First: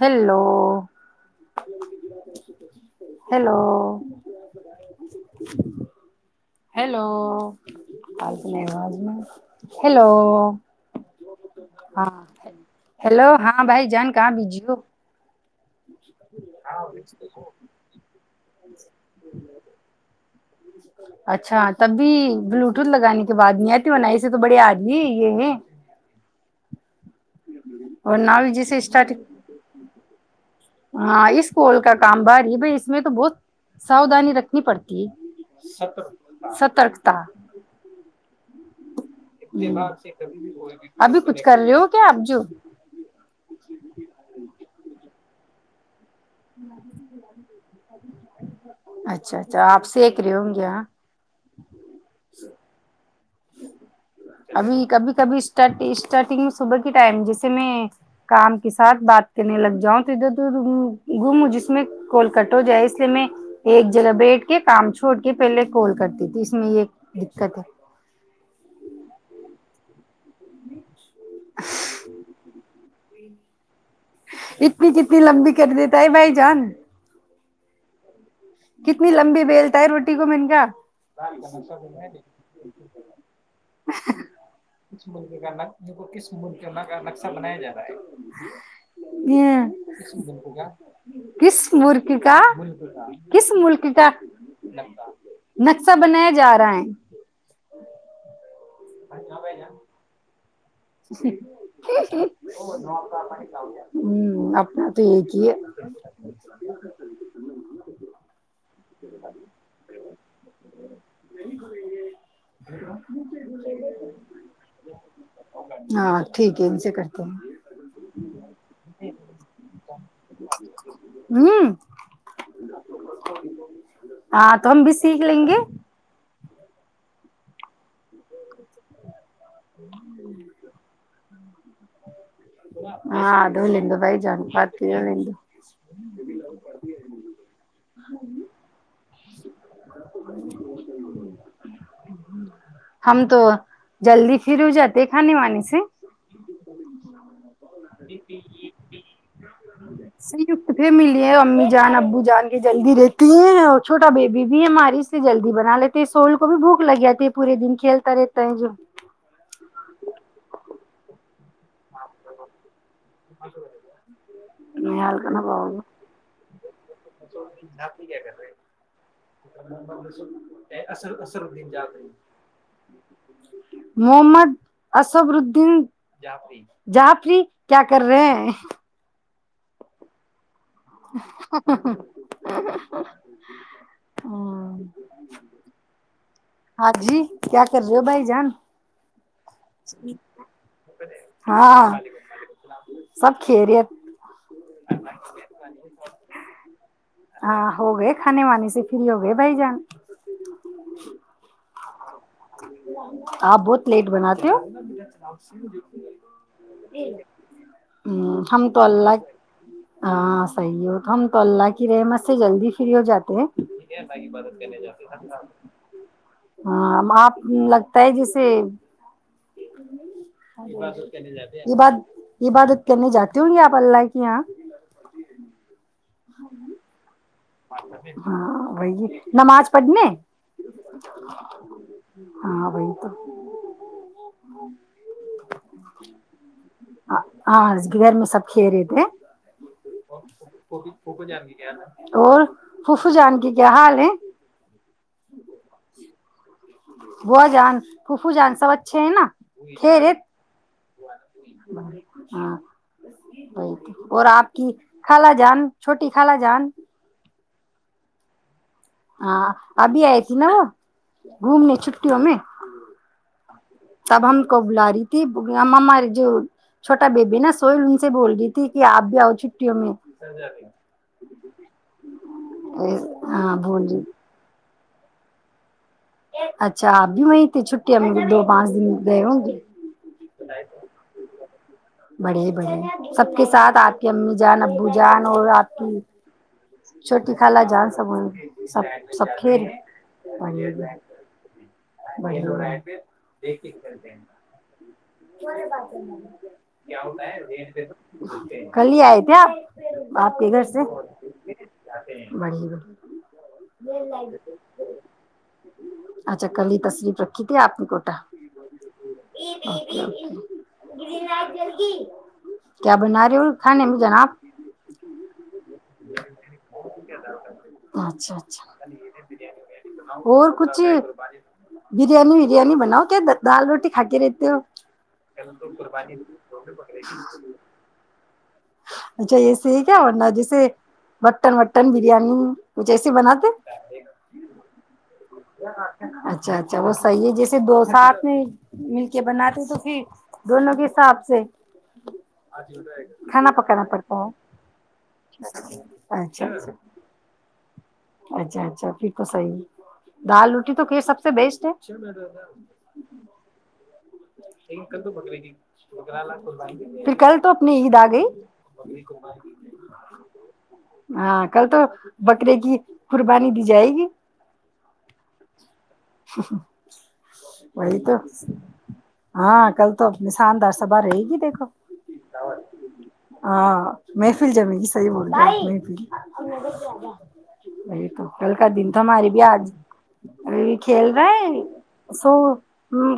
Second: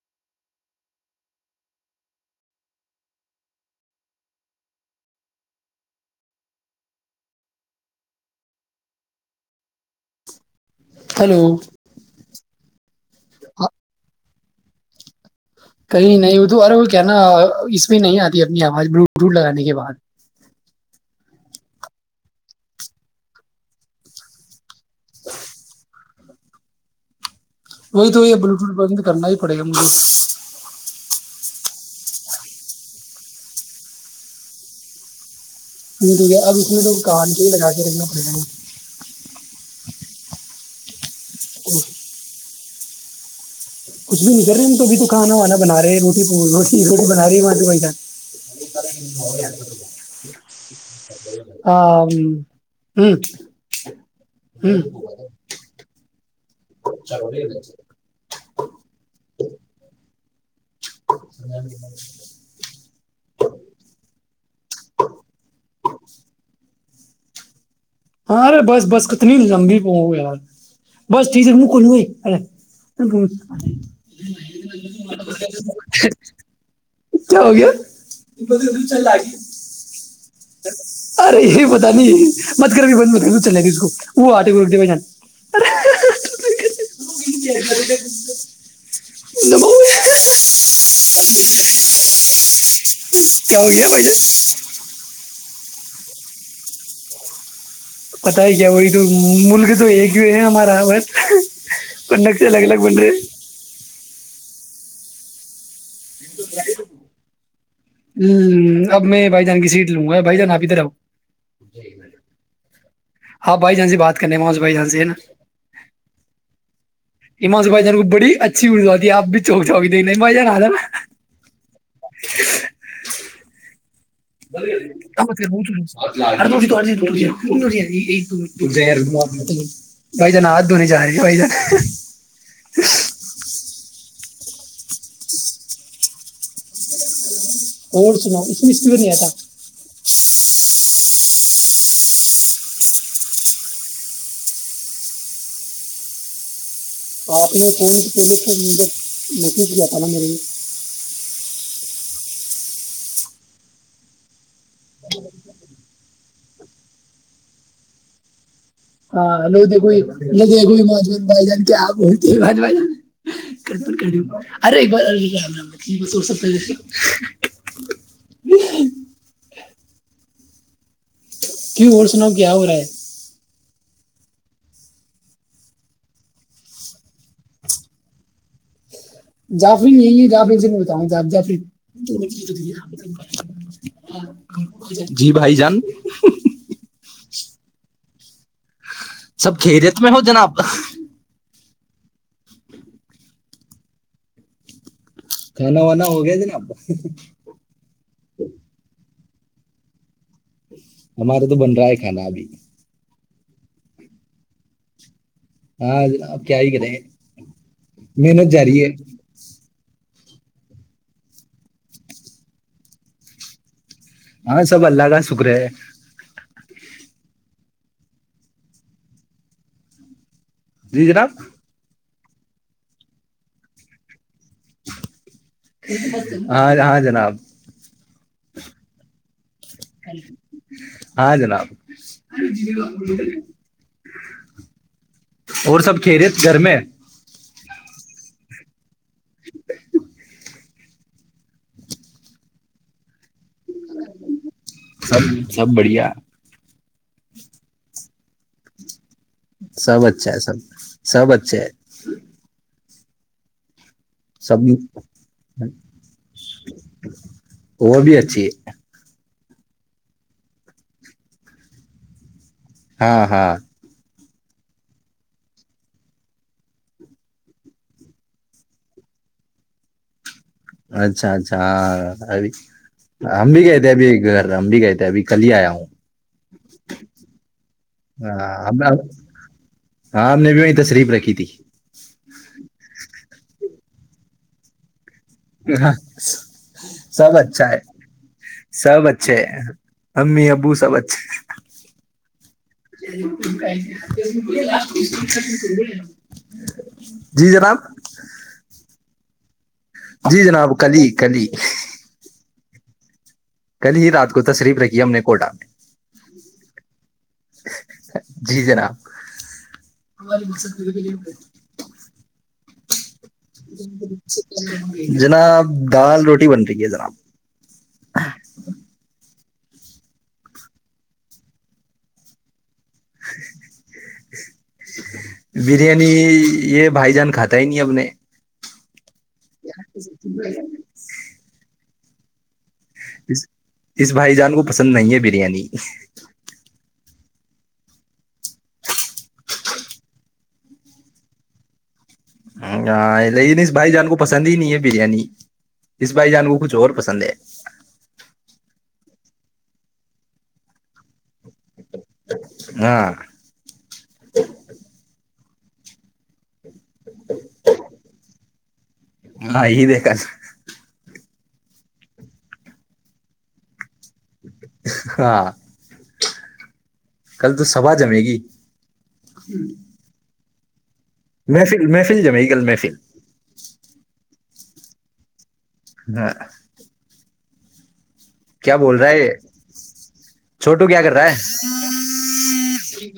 Hello hello hello میں hello hello [inaudible] hello ہاں بھائی جانک کہاں بجیو کہئی نہیں ادو ار کیا نا اس میں نہیں آتی اپنی آواز بلوٹوٹ لگانے کے بعد اچھا تب بھی بلوٹوتھ لگانے کے بعد نہیں آتی وہن ایے تو بڑے آدمی یہ ہے وہی تو یہ ورنہ بھی بلوٹوتھ جیسے بسند کرنا ہی پڑے گا مجھے ہاں ہاں اس کوول کا کام ب رہی بائی اس میں تو بہت سادانی رکھنی پڑتی ہے ٹ ٹیک ہے اب اس میں تو کان کے ہی لگا کے رکھنا پڑ گاا اتنے باات سے کبھی اور ابھی کچھ کر رہے ہو کیا اب جو کچھ بھی نہیں کر رہے ہیں ہم توب تو کھانا وانا بنا رہے ہیں روٹی روٹی روٹی بنا رہی م اچھا اچھا آپ سیک رہے ہوں گے ہاں پسا ہاں ہ ابھی کبھی کبھی اس ٹائ اسٹارنگ صبح کی ٹائم جیسے میں کام کے ساتھ بات کرنے لگ جاؤں [inaudible] تو گم جس میں کال کٹ ہو جائے اس لیے میں ایک جگہ بیٹھ کے کام چھوڑ کے پہلے کال کرتی تھی اس میں یہ [unintelligible] [unintelligible] ہاں ارے بس بس کتنی لمبی پ یار بس جیزر م کلوں ارے تو بہت ف اتنی کتنی لمبی کر دیتا ہے بھائی جان کیا ہو گیا کتنی لمبی بیلتا ہے روٹی کو م ارے یہ پتا نہیں نشہ مت کر بھی بند مت کر چلے گی اس کو وہ آٹے کو رکھ دے بنایا بھائی جان جا رہا ہے کس مورتی کا کس کیا ہو گیا ملک بھائی کا جان نقسہ بنایا جا رہا ہے پت ہے کیا وہی تو ملک تو ایک ہی ہے ہمارے ہ الگ بن رہے ہوں، اپنے تو یہ کہ یہ اب میں بھائی جان کی سیٹ لوں گا بھائی جان آپ ادھر آؤ ہاں، بھائی جان سے بات کرنی ہے نا۔ ہاں ٹھیک ہے ان سے کرتے ہیں امان صو بھائی جان کو بڑی اچھی اردو آتی ہے آپ بھی چوک چاک دیکھ بھائی جان آ تھا نا ہوں ہاں تو ہم بھی سیکھ گمت لیں گے م اور تو [unintelligible] بھائی جان، آددھونے جا رہے بھائی جن ہیں؟ ہان ہاں ہو لین بھائی جان پات ہو لین دو اور سناؤ اس اس نہیں آتا ہم تو جلدی پھر ہو جاتے کھانے وانی سے ہ [unintelligible] اپنے فن پہلے تو مر [unintelligible] سکت پھر ملیے امی جان ابو جان کے جلدی رہتی ہے اور چھوٹا بیبی بھی ہماری اس سے جلدی بنا لیتے ہیں سول کو بھی بھوک لگ جی ہے پورے دن کھیلتا رہتا ہے جو ہاں ہلو دیکھو ہلو دیکھو ماجون بھائی جان، کیا آپ بج ارے ب حال کرنا پاؤ گا ب س اصل کی ہو سناؤ کیا ہو رہا ہے محمد ااسفردین جعفری کیا کر رہے ہیں جعفریر یہی ہے جعفر سے ج جی بھائی جان ہاں جی کیا کر رہ ہو بھائی جان سب خیریت میں ہو جناب ہاں سب خیریت ہے کنا ونا ہوگ د نابا ہاں ہو گئے کھانے وانے سے پھر ہوگ بھائی جان ہمارا تو بن رہا ہے النابھی [unintelligible] آپ بہت لیٹ بناتے ہو ہاں آپ کیا ہی کرے ہو محنت جا ہم رہی تو ہے اللہ ہاں صحیح ہو تو ہم تو اللہ کی رہحمت سے جلدی فری ہو جاتے ہیں تگی مدت ہاں کرنے سب اللہ کا جاتی شکر ہے ہاں ہ لگتا ہے جیسے جی جناب ج بع [unintelligible] یہ بات کرنے جاتی ہوں گی آپ اللہ کی یہاں ہاں ہاں جناب ہاں وہی نماز پڑھنے ہاں جناب ہاں وہی تو اور سب کھیرے گھر میں ہاں گغر میں سب خیرے [unintelligible] پک پوکو جنی کیا ہے نا اور فف جان کیی سب سب بڑھیا [unintelligible] بو جان ففو جان سب اچھے ہے نا سب خیریت اچھا ہے سب سب اچھا ہے ہاں [unintelligible] ب [unintelligible] اور آپ سب کی خالا جان چھوٹی خالا جان وہ بھی اچھی ہے ہاں ابھی آئی تھی نا گھومنے چھٹیوں میں ہاں ہاں سب ہم کو بلا رہی تھی ہم ہمارے جو چھوٹا بیبی ہے نا سوئل ان سے بول رہی تھی کہ آپ بھی آؤ چھٹیوں میں اچھا اچھا ہاں ابھی ہم ہاں بھی گئے بول تھے رہی ابھی گھر ہم بھی گئے تھے ا بھیھی کل آیا ہوں اچھا اب بھی وہیں تھی چھٹیں دو پانچ دن گئے ہوں گے ہاں ہم نے بھی وہیں تشریف رکھی تھی بڑے بڑے سب کے ساتھ آپ کی امی جان ابو جان اور آپ کی تھی چھوٹی سب خالا اچھا ہے جان سب ہو سب سب اچھے کھیر ہیں امی ابو سب اچھے ب [unintelligible] جی جناب کلی آئے تھ آپ آپ جی کے گھر جناب سے کلی کلی جی رکھی ہم نے کوٹہ میں [unintelligible] اچھا کلی تصوف رکھی تھی آپ نے کوٹا جی جناب کیا بنا رہے ہو کھانے میں جناب جناب دال روٹی بن رہی ہے جناب اچھا اچھا اور کچھ بریانی وریانی ب کیا دال روٹی کھ کے رہتی ہو بریانی یہ بھائی جان کھاتا ہی نہیں اب نے ہاں [inaudible] اچھا یہ صی کیا ہے ورنہ جیسے مٹن مٹن بریانی کچھ ایسے اس بناتے اس بھائی جان کو پسند نہیں ہے بریانی چل وہ صحیح ہے جیسے دو ساتھ میں مل کے بناتے تو پھر دونوں کے حساب سے ہ آ [unintelligible] کھانا لیکن اس پکانا بھائی جان کو پڑتا پسند ہی نہیں ہے بریانی اس ہے بھائی اچھا جان کو کچھ اچھا اور پسند ہے اچھا اچھا پھر تو صحیح دال روٹی تو سب سے بیسٹ ہے ہاں پھر کل تو اپنی عید آ گئی ہاں ہییک ک ہاں کل تو بکرے کی قربانی دی جائے گی ہاں س س [unintelligible] کل تو سبا جمے گی ہاں کلتا ساندر سب رہے گی دیکھو محفل محفل جمے گی کل محفل ہاں میں فل ج مے صیح بول گ نہیں پھر ہاں وہی تو کل کا کیا دن بول تو رہا ہے ہماراری بھی آج ابھی بھی چھوٹو کیا کھیل کر رہا ہے سو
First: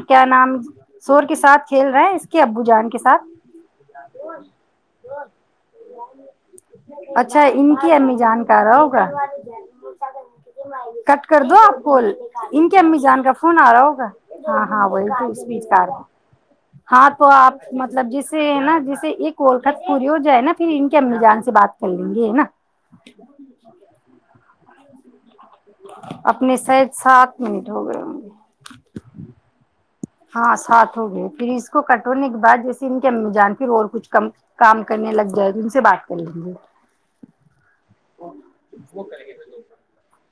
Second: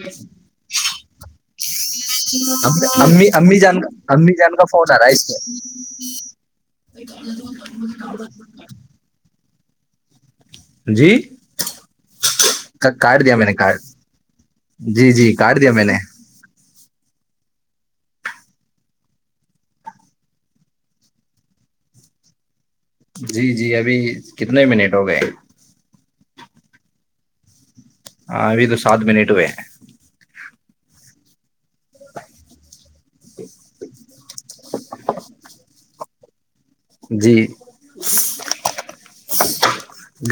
کیا نام دور کے ساتھ کھیل رہے ہیں اس کے ابو جان کے ساتھ امی امی جان کا امی جان کا فون آ رہا ہے اس اچھا ان کی امی میں جان کا آ رہا ہوگا جی کٹ کر دو آپ کو ان کے امی جان کاٹ کا دیا میں نے فون آ رہا ہوگا ہاں ہاں وہی کریا م کار نے ہے. ہاں تو آپ مطلب جسے نا جیسے ایک کوولکھط پوری ہو جائے نا پھر ان کے امل جان سے بات کر لیں گے نا جی جی ابھی کتنے منٹ ہو گئے اپنے ساید سات منٹ ہو گئے ہوں گے ہاں ا تو ساتھ منٹو ہے ہاں سات ہو گئے پلیس اس کو کٹونے کے بعد جیسے ان کی ا جان پھر اور کچھ کم کام کرنے لگ جائے تو ان سے بات [unintelligible] جی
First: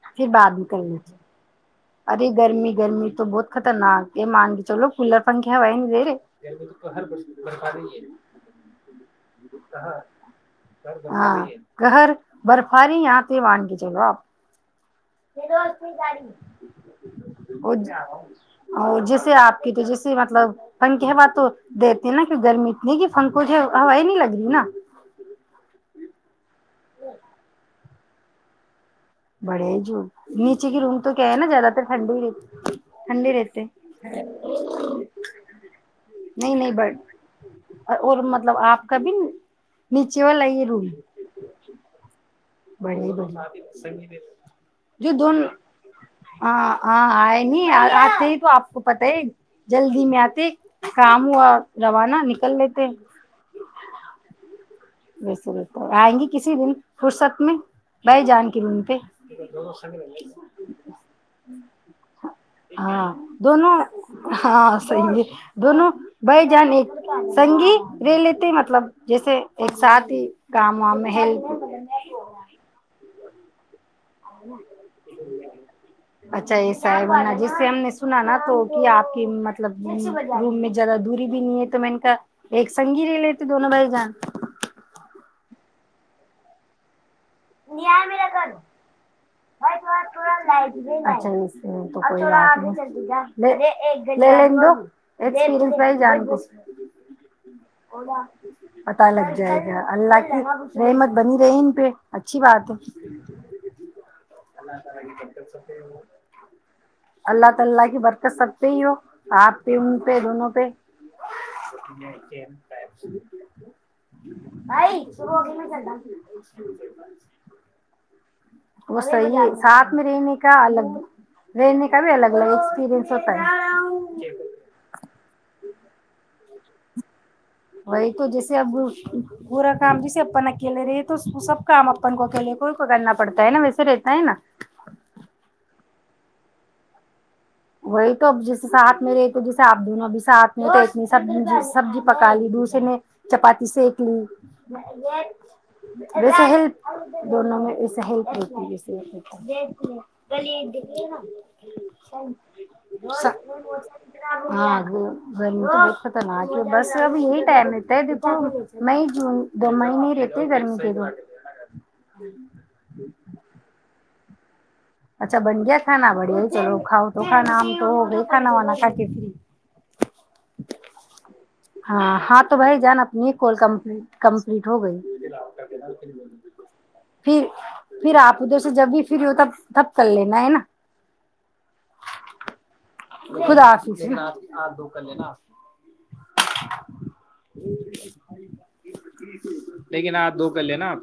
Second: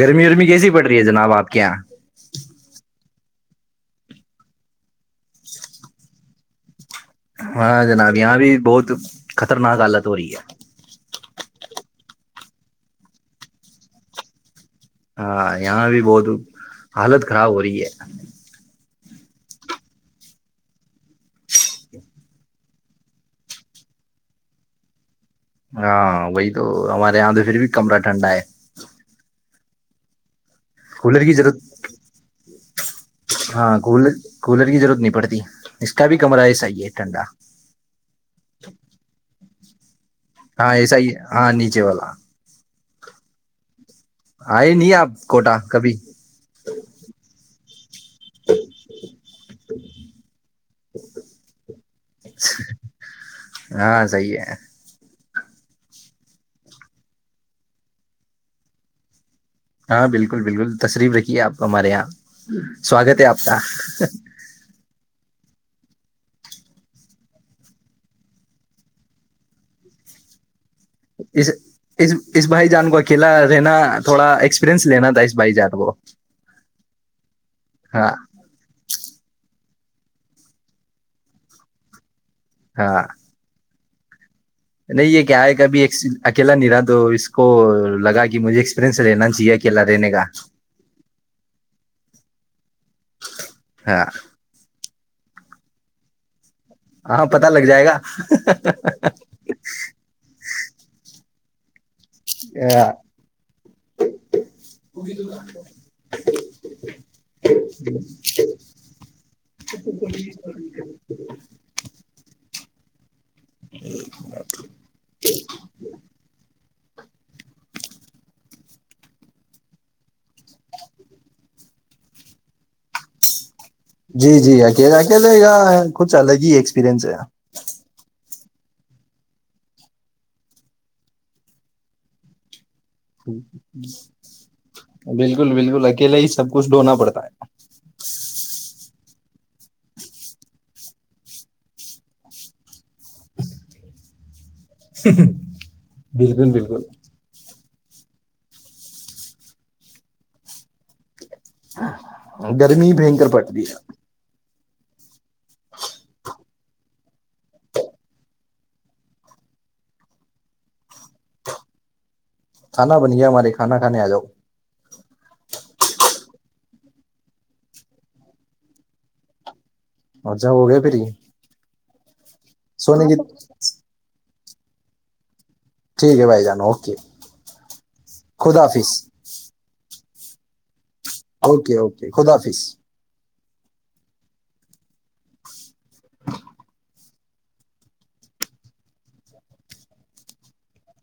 گرمی پھر رمی بعد میں کیسی کر پڑ رہی ہے لیجیے جناب آپ کے یہاں ارے گرمی گرمی تو بہت خطرناک یہ مان کے چلو کلر پنکھ ہےوا ہی نہیں دیرے ہاں جناب یہاں بھی بہت خطرناک حالت ہو رہی ہے گر برفاری یہاںتے وانان کے چلو آپ ہاں یہاں بھی بہت حالت خراب ہو رہی ہے اور جیسے آپ کی تو جیسے مطلب پنک کی ہوا تو دیتے ہیں نا کی گرمی اتنی کہ پن کو جو ہوا ہی نہیں لگ رہی نا ہاں وہئی تو ہمارے اںد پھر بھی کمرہ ٹھنڈا ہے بڑے جو نی کچ کی روم تو کولر کیا کی ہے ن زیاد ضرورت تر ٹنڈی ٹھنڈے رہتے ہاں کولر کولر کی ضرورت نہیں پڑتی اس کا بھی کمرہ نہیں ایسا نہیں ہی ہے بٹ ٹھنڈا اور مطلب آپ کا بھی نیچے والا یہ ہاں روم ایسا ہی ہاں نیچے والا [unintelligible] [unintelligible] آئے آپ کوٹا کبھی نہیں آتے ہی تو آپ کو پت ہے جلدی میں آتے کام ہوا روانہ نکل لیتے ہاں صحیح ہے ب ب تو آئیں گی کسی دن فرصت بھائی جان کی روم پہ ہاں بالکل بالکل تشریف رکھیے آپ ہمارے یہاں ہاں سواگت ہے آپ کا دونوں ہاں صحیح ہے دونوں بائی جان ایک سنگ رہے لیتے مطلب جیسے ایک ساتھی گم میں ہیل اس [unintelligible] [unintelligible] ایکسپیرئنس لینا تھا اس بھائی جان کو اچھا ایسا ہے جس سے ہم نے ہاں سنا نا تو کہ آپ کی مطلب مطلب روم میں زیادہ دوری بھی نہیں ہے تو میں نے کہا ایک ہاں سنگی رہ لیےتےے دونوں بائی [unintelligible] نہیں یہ کیا ہے کبھی ایک اکیلا نہیں رہا دو اس کو ن لگا میرلاا گ کہ ن مجھے ایکسپیرئنس لینا چاہیے ب اکیلا تھڑا رہنے کا تور ل [unintelligible] تو کوئی آ نہیں مے ہاں ایک گن ایکپ جانتی [unintelligible] ہاں پتا لگ جائے پتا لگ جائے گا اللہ کی رحمت بنی رہی ج [unintelligible] اچھی بات گا ہے اللہ تعاللہ کی برکت سکتے ہی ہو آپ پہ ان پہ دونوں پہ [unintelligible] بھائی شروع ہوگ میں چل وہ صی ہے ساتھ میں رہنے کا الگ رہنے کا بھی الگ الگ ایک جی جی اکیلے اکیلے یا کچھ الگ ہی ہے سپرینس ہے وہی تو جیسے اب پورا کام جیسے اپن اکیلے رہے تو سب کام اپن کو اکیلے کو کرنا پڑتا ہے نا ویسے رہتا ہے نا بالکل بالکل اکیلا ہی سب کچھ ڈھونا پڑتا ہے وہی تو اب جس ساتھ میرے کو جیسے آپ دونوں بھی ساتھ میںتنی سب سبزی پکا لی دوسر نے چپاتی سک لی جس بالکل دن بالکل دونوں میں لی دے گا [unintelligible] ہاں گرمی بھیکر پٹتی ہے ہاںگ گرمی کی د پت نہ آتی بس اب یہی ٹائم رہتا ہے دیکھو مئی جون دو مہینے ہی رہتے ہیں گرمی کے دن کھانا بن گیا ہمارے کھانا کھے آ جاؤ اچھا بن گیا کھانا بڑے چلو کھاؤ تو کھانا آم تو ہو گئی کھانا وانا کھ کے فری ا جا ہو گیا پھر ہاں ہات تو بھائی جان سونے کی اپنی ہے کوال کمپنی کمپلیٹ ہو گئی ٹھیک ہے بھائی جان اوکے پھر پھر آپ ادھر خدا سے جب حافظ بھی پھر ہوتا کر لینا ہے نا اوکے اوکے خدافظ خود آس آ د ک ل لیکن آ دو کر لینا آپ